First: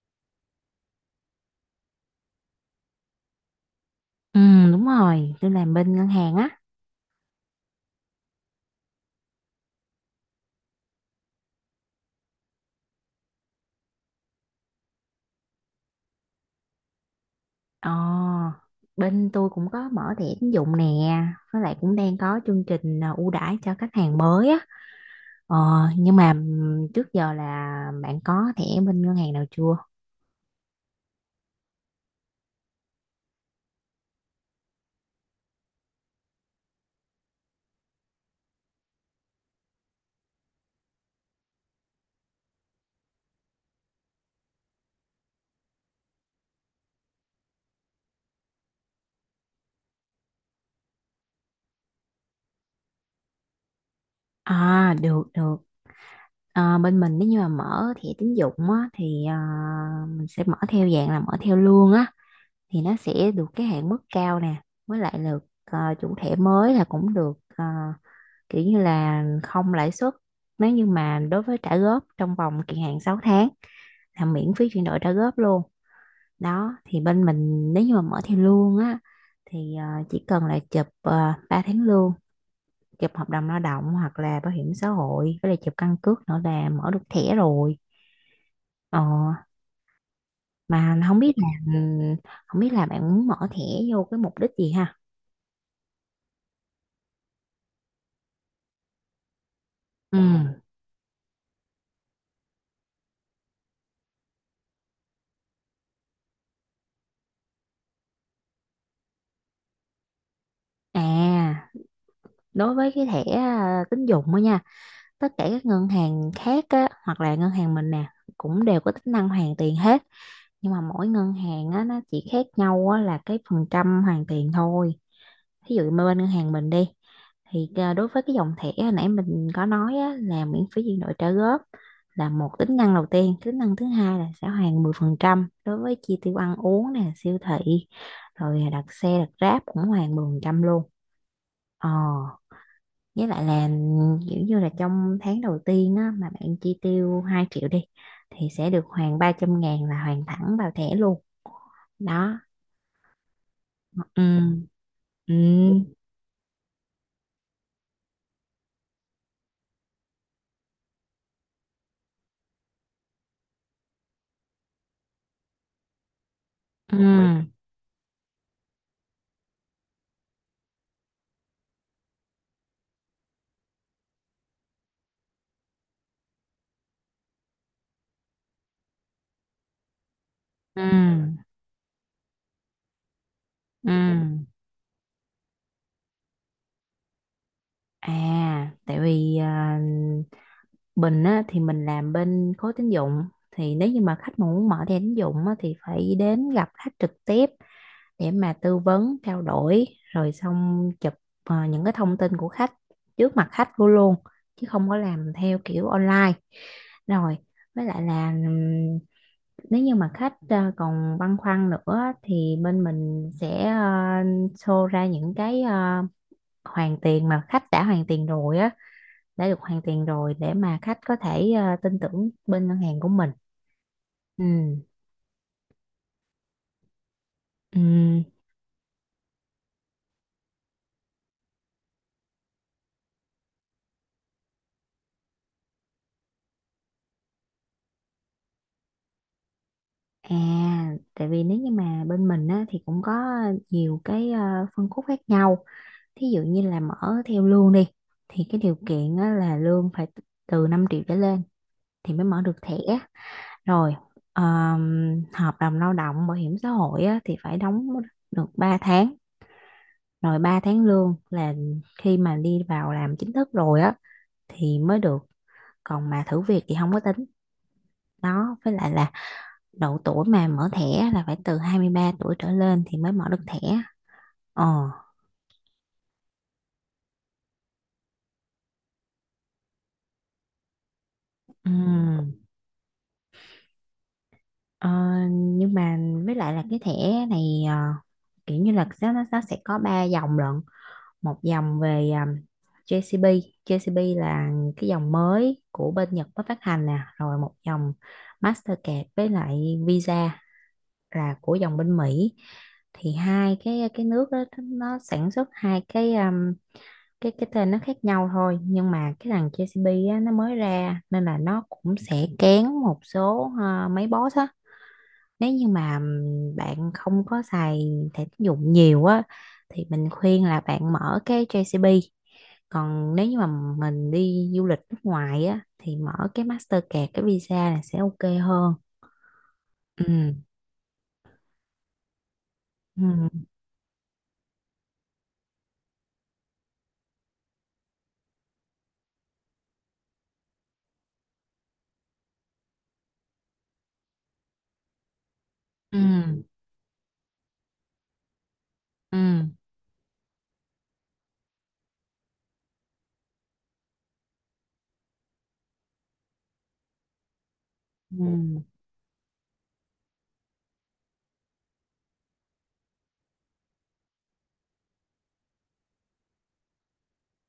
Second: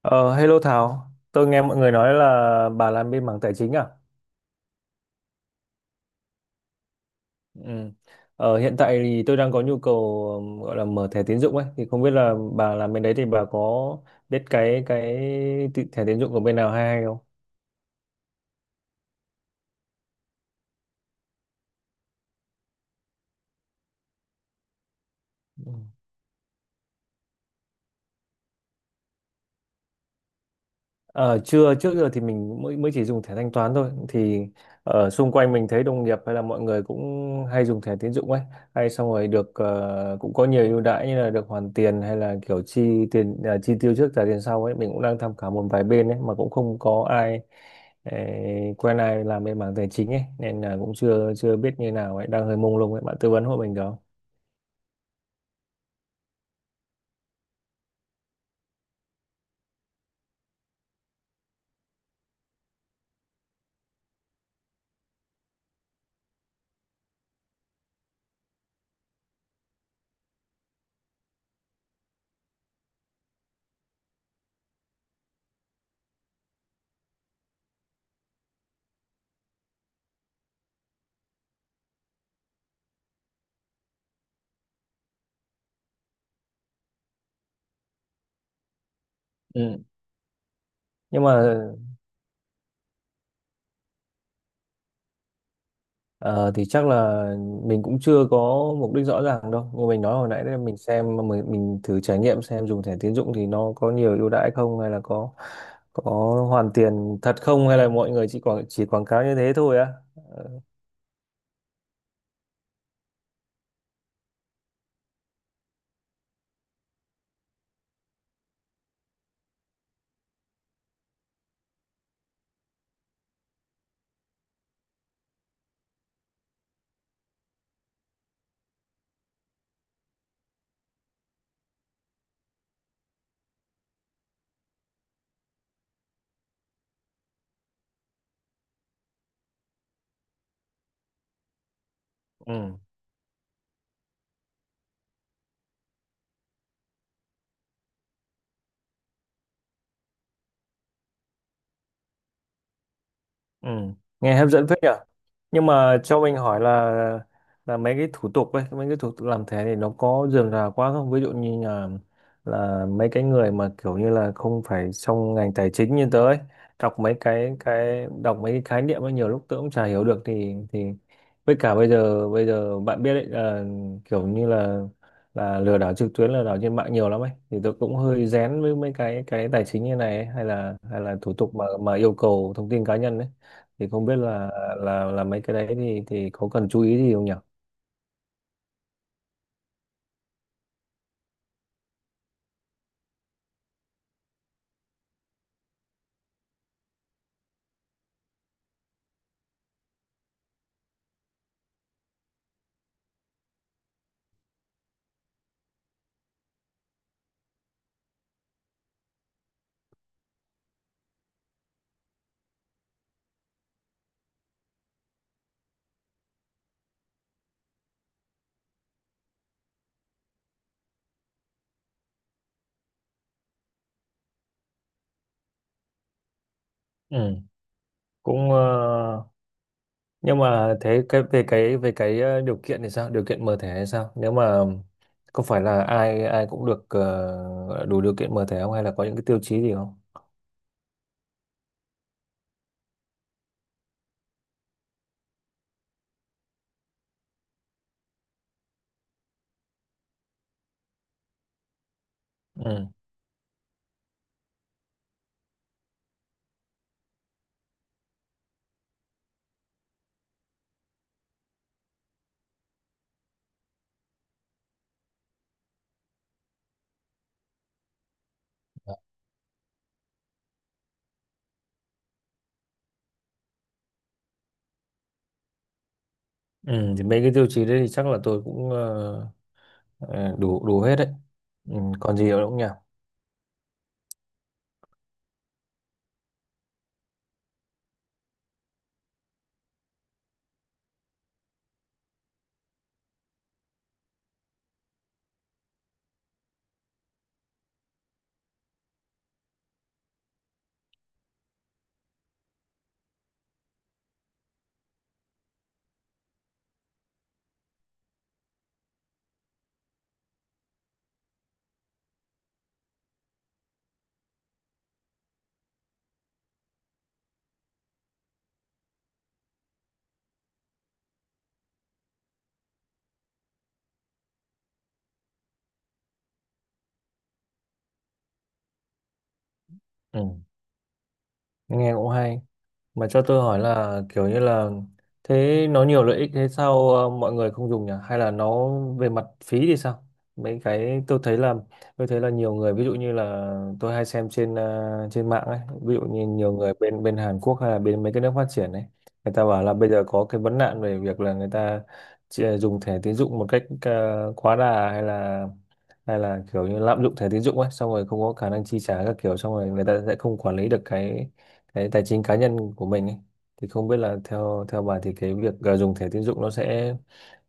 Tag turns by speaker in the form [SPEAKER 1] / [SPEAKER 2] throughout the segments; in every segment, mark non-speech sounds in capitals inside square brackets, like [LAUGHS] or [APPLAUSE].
[SPEAKER 1] Ờ, hello Thảo, tôi nghe mọi người nói là bà làm bên mảng tài chính à?
[SPEAKER 2] Ừ, đúng rồi, tôi làm bên ngân hàng á.
[SPEAKER 1] Ừ. Hiện tại thì tôi đang có nhu cầu gọi là mở thẻ tín dụng ấy, thì không biết là bà làm bên đấy thì bà có biết cái thẻ tín dụng của bên nào hay hay
[SPEAKER 2] Ờ, bên tôi cũng có mở thẻ tín dụng nè, với lại cũng đang có chương trình ưu đãi cho khách hàng mới á. Ờ,
[SPEAKER 1] không?
[SPEAKER 2] nhưng mà trước giờ là bạn có thẻ bên ngân hàng nào chưa?
[SPEAKER 1] Ờ, chưa, trước giờ thì mình mới mới chỉ dùng thẻ thanh toán thôi thì ở xung quanh mình thấy đồng nghiệp hay là mọi người cũng hay dùng thẻ tín dụng ấy, hay xong rồi được cũng có nhiều ưu đãi như là được hoàn tiền hay là kiểu chi tiền à, chi tiêu trước trả tiền sau ấy, mình cũng đang tham khảo một vài bên ấy mà cũng không có ai quen ai làm bên mảng tài chính ấy nên là cũng chưa chưa biết như nào ấy, đang hơi mông lung ấy, bạn tư vấn hộ mình được không?
[SPEAKER 2] À, được được. Bên mình nếu như mà mở thẻ tín dụng á thì mình sẽ mở theo dạng là mở theo lương á, thì nó sẽ được cái hạn mức cao nè, với lại được chủ thẻ mới là cũng được, kiểu như là không lãi suất, nếu như mà đối với trả góp trong vòng kỳ hạn 6 tháng là miễn phí chuyển đổi trả góp luôn. Đó thì bên mình nếu như mà mở theo lương á thì chỉ cần là chụp 3 tháng lương, chụp hợp đồng lao động hoặc là bảo hiểm xã hội, với lại chụp căn cước nữa là mở được thẻ rồi. ờ,
[SPEAKER 1] Ừ,
[SPEAKER 2] mà không
[SPEAKER 1] nhưng
[SPEAKER 2] biết là,
[SPEAKER 1] mà…
[SPEAKER 2] ừ, bạn muốn mở thẻ vô cái mục đích gì ha?
[SPEAKER 1] Ờ, thì chắc là mình cũng chưa có mục đích rõ ràng đâu. Như mình nói
[SPEAKER 2] Ừ.
[SPEAKER 1] hồi nãy đấy, mình xem mình thử trải nghiệm xem dùng thẻ tín dụng thì nó có nhiều ưu đãi không, hay là có hoàn tiền thật không, hay là mọi người chỉ quảng cáo như thế thôi á.
[SPEAKER 2] À, đối với cái thẻ tín dụng á nha, tất cả các ngân hàng khác á, hoặc là ngân hàng mình nè, cũng đều có tính năng hoàn tiền hết. Nhưng mà mỗi ngân hàng á, nó chỉ khác nhau á, là cái phần trăm hoàn tiền thôi. Ví dụ mà bên ngân hàng mình đi, thì đối với cái dòng thẻ hồi nãy mình có nói á, là miễn phí chuyển đổi trả góp là một tính năng đầu tiên. Tính năng thứ hai là sẽ hoàn 10% đối với chi tiêu ăn uống nè, siêu thị, rồi đặt xe, đặt Grab cũng hoàn 10% luôn. ờ
[SPEAKER 1] Ừ.
[SPEAKER 2] với lại là kiểu như là trong tháng đầu tiên á, mà bạn chi tiêu 2 triệu đi thì sẽ được hoàn 300.000, là hoàn thẳng vào thẻ luôn đó.
[SPEAKER 1] Ừ.
[SPEAKER 2] Ừ.
[SPEAKER 1] Nghe hấp dẫn phết nhở. Nhưng
[SPEAKER 2] Ừ.
[SPEAKER 1] mà cho mình hỏi là mấy cái thủ tục ấy, mấy cái thủ tục làm thế thì nó có rườm rà quá không? Ví dụ như là mấy cái người mà kiểu như là không phải trong ngành tài chính như tớ ấy, đọc mấy
[SPEAKER 2] Ừ.
[SPEAKER 1] cái đọc mấy cái khái niệm ấy nhiều lúc tớ cũng chả hiểu được thì với cả bây giờ bạn biết đấy là kiểu như là lừa đảo trực tuyến, lừa đảo trên mạng nhiều lắm ấy, thì tôi cũng hơi rén với mấy cái tài chính như này ấy, hay là
[SPEAKER 2] Ừ.
[SPEAKER 1] thủ tục mà yêu cầu thông tin cá nhân ấy thì
[SPEAKER 2] Ừ.
[SPEAKER 1] không biết là mấy cái đấy thì có cần chú ý gì không nhỉ?
[SPEAKER 2] À, tại vì Bình á, thì mình làm bên khối tín dụng, thì nếu như mà khách mà muốn mở thẻ tín dụng á, thì phải đến gặp khách trực tiếp để mà tư vấn, trao đổi, rồi xong chụp những cái thông tin của khách trước mặt khách của luôn, chứ không có làm theo kiểu online. Rồi với lại là, nếu như mà khách còn băn khoăn nữa, thì bên mình sẽ show ra những cái, hoàn tiền mà khách đã hoàn tiền rồi á, đã được hoàn tiền rồi, để mà khách có thể tin tưởng bên ngân hàng của mình. Ừ.
[SPEAKER 1] Ừ,
[SPEAKER 2] Ừ.
[SPEAKER 1] cũng ờ, nhưng mà thế cái về cái điều kiện thì sao? Điều kiện mở thẻ hay sao? Nếu mà có phải là ai ai cũng được đủ điều kiện mở thẻ không, hay là có những cái tiêu chí gì không?
[SPEAKER 2] À, tại vì nếu như mà bên mình á, thì cũng có nhiều cái phân khúc khác nhau. Thí dụ như là mở theo lương đi, thì cái điều kiện á, là lương phải từ 5 triệu trở lên thì mới mở được thẻ.
[SPEAKER 1] Ừ.
[SPEAKER 2] Rồi, hợp đồng lao động, bảo hiểm xã hội á, thì phải đóng được 3 tháng. Rồi 3 tháng lương là khi mà đi vào làm chính thức rồi á, thì mới được. Còn mà thử việc thì không có tính. Đó, với lại là độ tuổi mà mở thẻ là phải từ 23 tuổi trở lên thì mới mở được thẻ. ờ
[SPEAKER 1] Ừ, thì mấy cái tiêu chí đấy thì chắc là tôi cũng ờ, đủ đủ hết đấy. Ừ, còn gì
[SPEAKER 2] ừm.
[SPEAKER 1] nữa không nhỉ?
[SPEAKER 2] Ờ, nhưng mà với lại là cái thẻ này, kiểu như là nó sẽ có ba dòng lận, một dòng về, JCB. JCB là cái dòng mới của bên Nhật mới phát hành nè, rồi một dòng Mastercard với lại Visa là của dòng bên Mỹ. Thì hai cái nước đó nó sản xuất hai cái, cái tên nó khác nhau thôi, nhưng mà cái thằng JCB á, nó mới ra nên là nó cũng sẽ kén một số, mấy boss á. Nếu như mà bạn không có xài thẻ tín dụng nhiều á, thì mình khuyên là bạn mở cái JCB. Còn nếu như mà mình đi du lịch nước ngoài á thì mở cái Mastercard, cái Visa là sẽ ok hơn.
[SPEAKER 1] Ừ,
[SPEAKER 2] Ừ.
[SPEAKER 1] nghe cũng hay. Mà cho tôi
[SPEAKER 2] Ừ.
[SPEAKER 1] hỏi là kiểu như là thế nó nhiều lợi ích thế sao mọi người không dùng nhỉ? Hay là nó về mặt phí thì sao? Mấy cái tôi thấy là nhiều người, ví dụ như là tôi hay xem trên trên mạng ấy, ví
[SPEAKER 2] Ừ.
[SPEAKER 1] dụ như nhiều người bên bên Hàn Quốc hay là bên mấy cái nước phát triển ấy,
[SPEAKER 2] Ừ.
[SPEAKER 1] người ta bảo là bây giờ có cái vấn nạn về việc là người ta dùng thẻ tín dụng một cách quá đà, hay là kiểu như lạm dụng thẻ tín dụng ấy, xong rồi không có khả
[SPEAKER 2] Ừ.
[SPEAKER 1] năng chi trả các kiểu, xong rồi người ta sẽ không quản lý được cái tài chính cá nhân của mình ấy. Thì không biết là theo theo bà thì cái việc dùng thẻ tín dụng nó sẽ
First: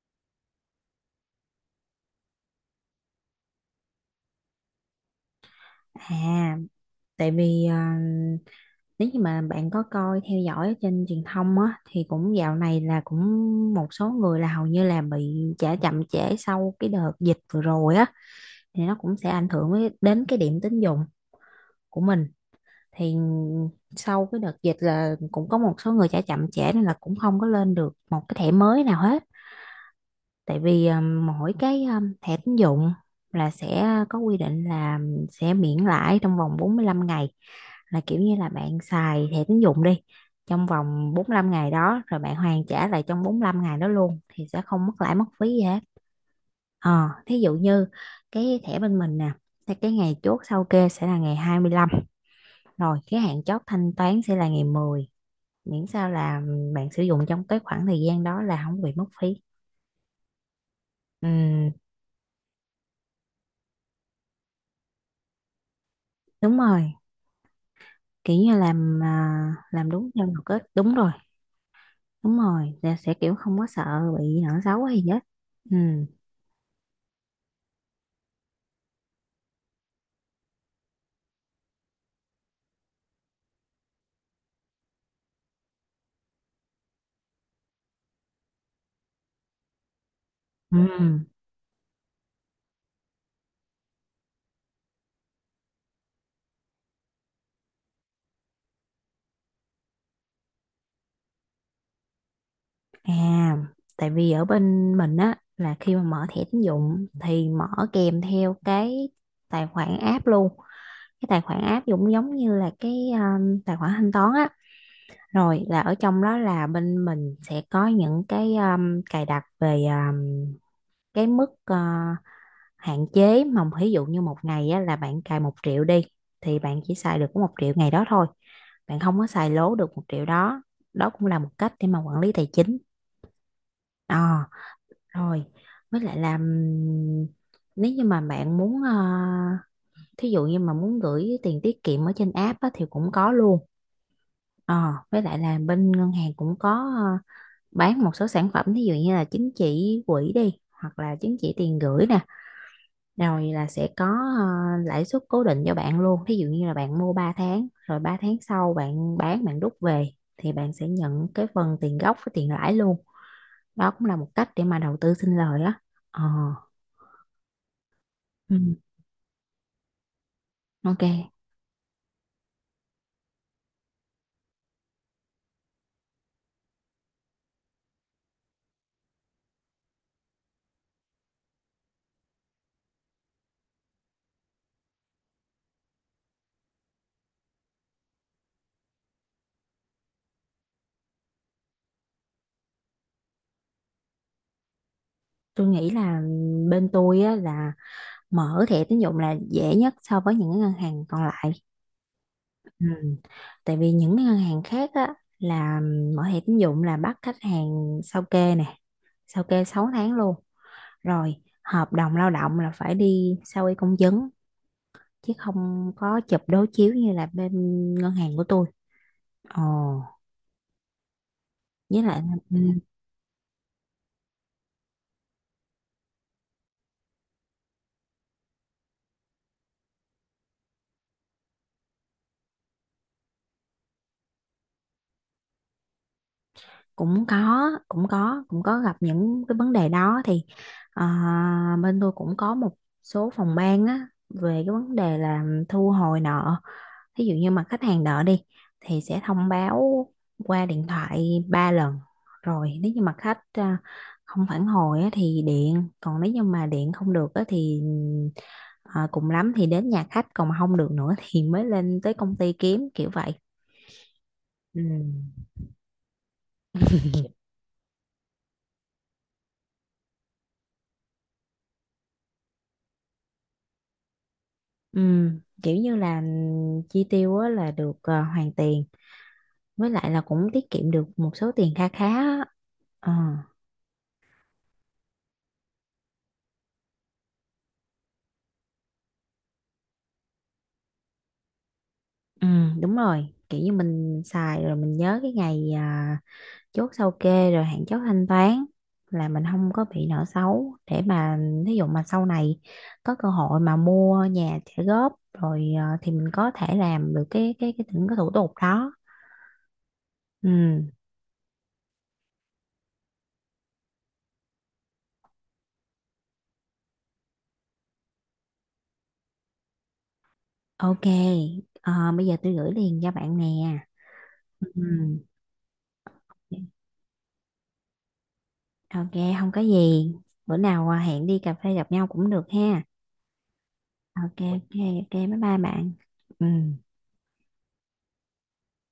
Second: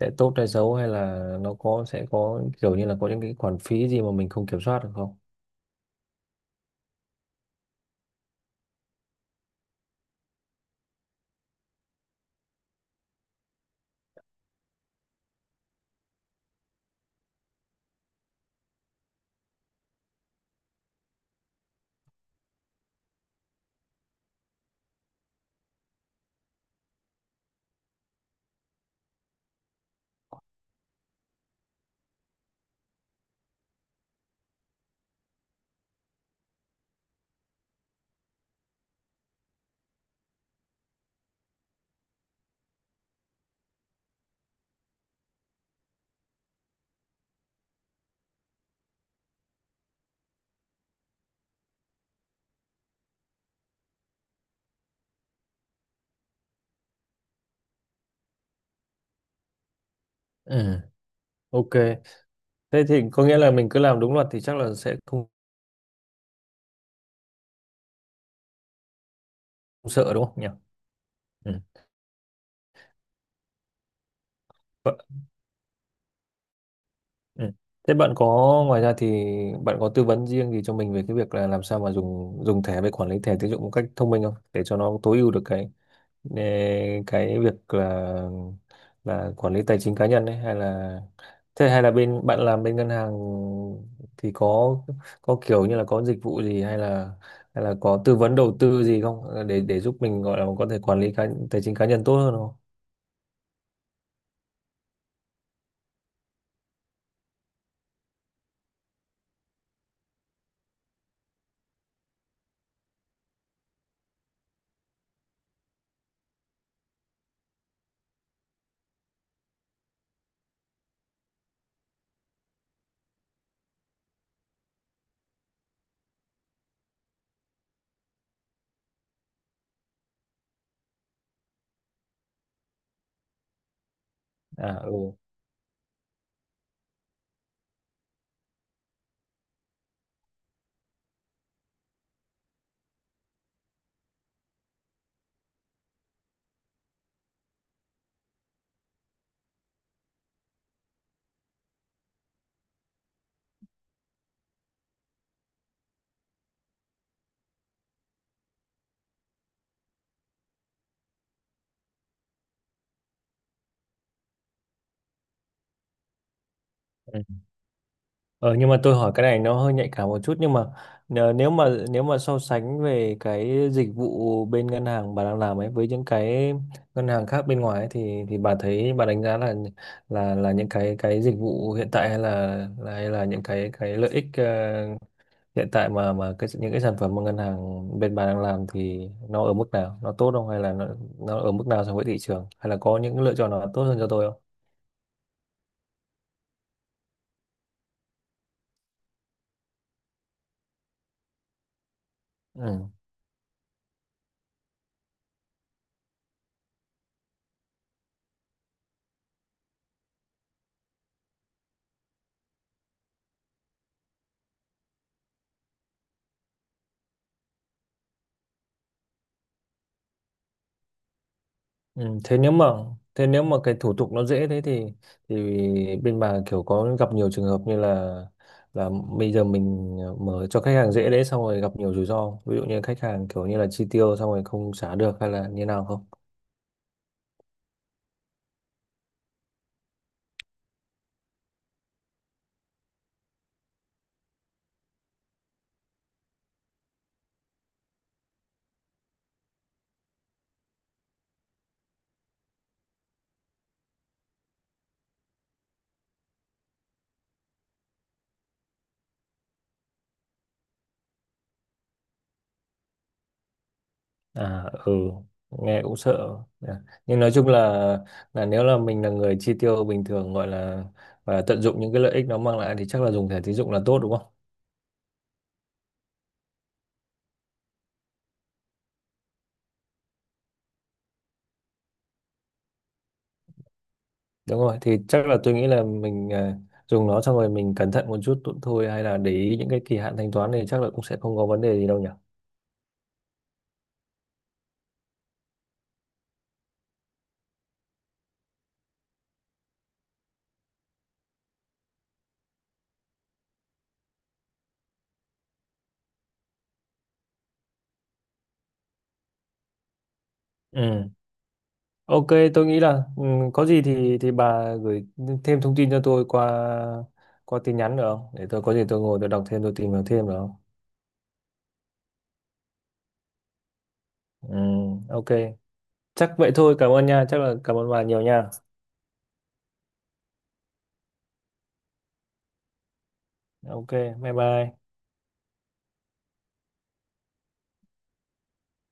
[SPEAKER 1] tốt hay xấu, hay là nó có sẽ có kiểu như là có những cái khoản phí gì mà mình không kiểm soát được không?
[SPEAKER 2] À, tại vì nếu như mà bạn có coi theo dõi ở trên truyền thông á, thì cũng dạo này là cũng một số người là hầu như là bị trả chậm trễ sau cái đợt dịch vừa rồi á, thì nó cũng sẽ ảnh hưởng đến cái điểm tín dụng của mình. Thì sau cái đợt dịch là cũng có một số người trả chậm trễ, nên là cũng không có lên được một cái thẻ mới nào hết. Tại vì mỗi cái, thẻ tín dụng là sẽ có quy định là sẽ miễn lãi trong vòng 45 ngày, là kiểu như là bạn xài thẻ tín dụng đi trong vòng 45 ngày đó, rồi bạn hoàn trả lại trong 45 ngày đó luôn, thì sẽ không mất lãi mất phí gì hết. Thí dụ như cái thẻ bên mình nè, thì cái ngày chốt sau kê sẽ là ngày 25, rồi cái hạn chót thanh toán sẽ là ngày 10. Miễn sao là bạn sử dụng trong cái khoảng thời gian đó là không bị mất phí.
[SPEAKER 1] Ừ,
[SPEAKER 2] Ừ,
[SPEAKER 1] ok. Thế thì có nghĩa là mình cứ làm đúng luật thì chắc là sẽ không
[SPEAKER 2] đúng rồi, kiểu như làm đúng
[SPEAKER 1] sợ, đúng
[SPEAKER 2] theo
[SPEAKER 1] không
[SPEAKER 2] luật
[SPEAKER 1] nhỉ?
[SPEAKER 2] á, đúng rồi.
[SPEAKER 1] Ừ.
[SPEAKER 2] Đúng rồi, là sẽ kiểu không có sợ bị nợ xấu hay
[SPEAKER 1] Bạn-
[SPEAKER 2] gì hết. Ừ.
[SPEAKER 1] ừ. Thế bạn có ngoài ra thì bạn có tư vấn riêng gì cho mình về cái việc là làm sao mà dùng dùng thẻ với quản lý thẻ tín dụng một cách thông minh không, để cho nó tối ưu được cái Ờ, cái việc là quản lý tài chính cá nhân ấy, hay
[SPEAKER 2] Ừ.
[SPEAKER 1] là thế hay là bên bạn làm bên ngân hàng thì có kiểu như là có dịch vụ gì hay là có tư vấn đầu tư gì không, để để giúp mình, gọi là có thể quản lý cá, tài chính cá nhân tốt hơn không?
[SPEAKER 2] À, tại vì ở bên mình á, là khi mà mở thẻ tín dụng thì mở kèm theo cái tài khoản app luôn. Cái tài khoản app cũng giống như là cái, tài khoản thanh toán á. Rồi là ở trong đó là bên mình sẽ có những cái, cài đặt về, cái mức, hạn chế mà ví dụ như một ngày á, là bạn cài 1 triệu đi, thì bạn chỉ xài được có 1 triệu ngày đó thôi, bạn không có xài lố được 1 triệu đó. Đó cũng là một cách để mà quản lý tài chính. Ờ
[SPEAKER 1] À,
[SPEAKER 2] Rồi với lại là, nếu như mà bạn muốn, thí dụ như mà muốn gửi tiền tiết kiệm ở trên app á, thì cũng có luôn. Với lại là bên ngân hàng cũng có, bán một số sản phẩm, thí dụ như là chứng chỉ quỹ đi, hoặc là chứng chỉ tiền gửi nè, rồi là sẽ có lãi suất cố định cho bạn luôn. Thí dụ như là bạn mua 3 tháng, rồi 3 tháng sau bạn bán, bạn rút về, thì bạn sẽ nhận cái phần tiền gốc với tiền lãi luôn. Đó cũng là một cách để mà đầu tư sinh lời á. ờ
[SPEAKER 1] ừ. Ờ,
[SPEAKER 2] ừ,
[SPEAKER 1] nhưng mà tôi hỏi cái này nó hơi nhạy cảm một chút, nhưng mà
[SPEAKER 2] ok,
[SPEAKER 1] nhờ- nếu mà so sánh về cái dịch vụ bên ngân hàng bà đang làm ấy với những cái ngân hàng khác bên ngoài ấy, thì bà thấy bà đánh giá là những cái dịch vụ hiện tại hay là- hay là những cái lợi ích hiện tại mà cái những cái sản phẩm mà ngân hàng bên bà đang làm thì nó ở mức nào, nó tốt không hay là nó ở mức nào so với thị trường, hay là có những lựa chọn nào tốt hơn cho tôi không?
[SPEAKER 2] tôi nghĩ là bên tôi á, là mở thẻ tín dụng là dễ nhất so với những cái ngân hàng còn lại. Ừ.
[SPEAKER 1] Ừ.
[SPEAKER 2] Tại vì những cái ngân hàng khác á, là mở thẻ tín dụng là bắt khách hàng sao kê nè, sao kê 6 tháng luôn. Rồi hợp đồng lao động là phải đi sao y công chứng, chứ không có chụp đối chiếu như là bên ngân hàng của tôi. Ồ, với
[SPEAKER 1] Ừ,
[SPEAKER 2] lại, ừ,
[SPEAKER 1] thế nếu mà cái thủ tục nó dễ thế thì thì bên bà kiểu có gặp nhiều trường hợp như là là bây giờ mình mở cho khách hàng dễ đấy xong rồi gặp nhiều rủi ro không? Ví dụ như khách hàng kiểu như là chi tiêu xong rồi không trả được hay là như nào không.
[SPEAKER 2] cũng có cũng có gặp những cái vấn đề đó, thì bên tôi cũng có một số phòng ban á về cái vấn đề là thu hồi nợ. Thí dụ như mà khách hàng đợi đi, thì sẽ thông báo qua điện thoại 3 lần, rồi nếu như mà khách, không phản hồi á, thì điện. Còn nếu như mà điện không được á, thì cùng lắm thì đến nhà khách. Còn mà không được nữa [LAUGHS] thì mới lên tới công ty kiếm, kiểu vậy.
[SPEAKER 1] À
[SPEAKER 2] Ừ.
[SPEAKER 1] ừ, nghe cũng sợ. À, nhưng nói chung là nếu là mình là người chi tiêu bình thường, gọi là và tận dụng những cái lợi ích nó mang lại thì chắc là dùng thẻ tín dụng là tốt đúng không?
[SPEAKER 2] Ừ, kiểu như là chi tiêu á, là được, hoàn tiền, với lại là cũng tiết kiệm được một số tiền kha khá á. Ờ,
[SPEAKER 1] Đúng rồi, thì chắc là tôi nghĩ là mình à, dùng nó xong rồi mình cẩn thận một chút thôi, hay là để ý những cái kỳ hạn thanh toán thì chắc là cũng sẽ không có vấn đề gì đâu nhỉ.
[SPEAKER 2] ừ, đúng rồi, kiểu như mình xài rồi mình nhớ cái ngày, chốt sao kê rồi hạn chót thanh toán, là mình không có bị nợ xấu, để mà ví dụ mà sau này có cơ hội mà mua nhà trả góp rồi, thì mình có thể làm được cái những cái thủ tục đó. Ừ.
[SPEAKER 1] Ừ. Ok, tôi nghĩ là ừ, có gì thì bà gửi thêm thông tin cho tôi qua qua tin nhắn được không? Để tôi có gì tôi ngồi đọc thêm, tôi tìm hiểu thêm được không?
[SPEAKER 2] Ok. Bây giờ tôi gửi liền cho bạn nè.
[SPEAKER 1] Ừ,
[SPEAKER 2] Ừ.
[SPEAKER 1] ok. Chắc vậy thôi, cảm ơn nha, chắc là cảm ơn bà nhiều nha.
[SPEAKER 2] Ok. Không có gì. Bữa nào hẹn đi cà phê gặp nhau cũng được ha.
[SPEAKER 1] Ok, bye
[SPEAKER 2] Ok. Ok.
[SPEAKER 1] bye.
[SPEAKER 2] Ok, bye bye bạn. Ừ.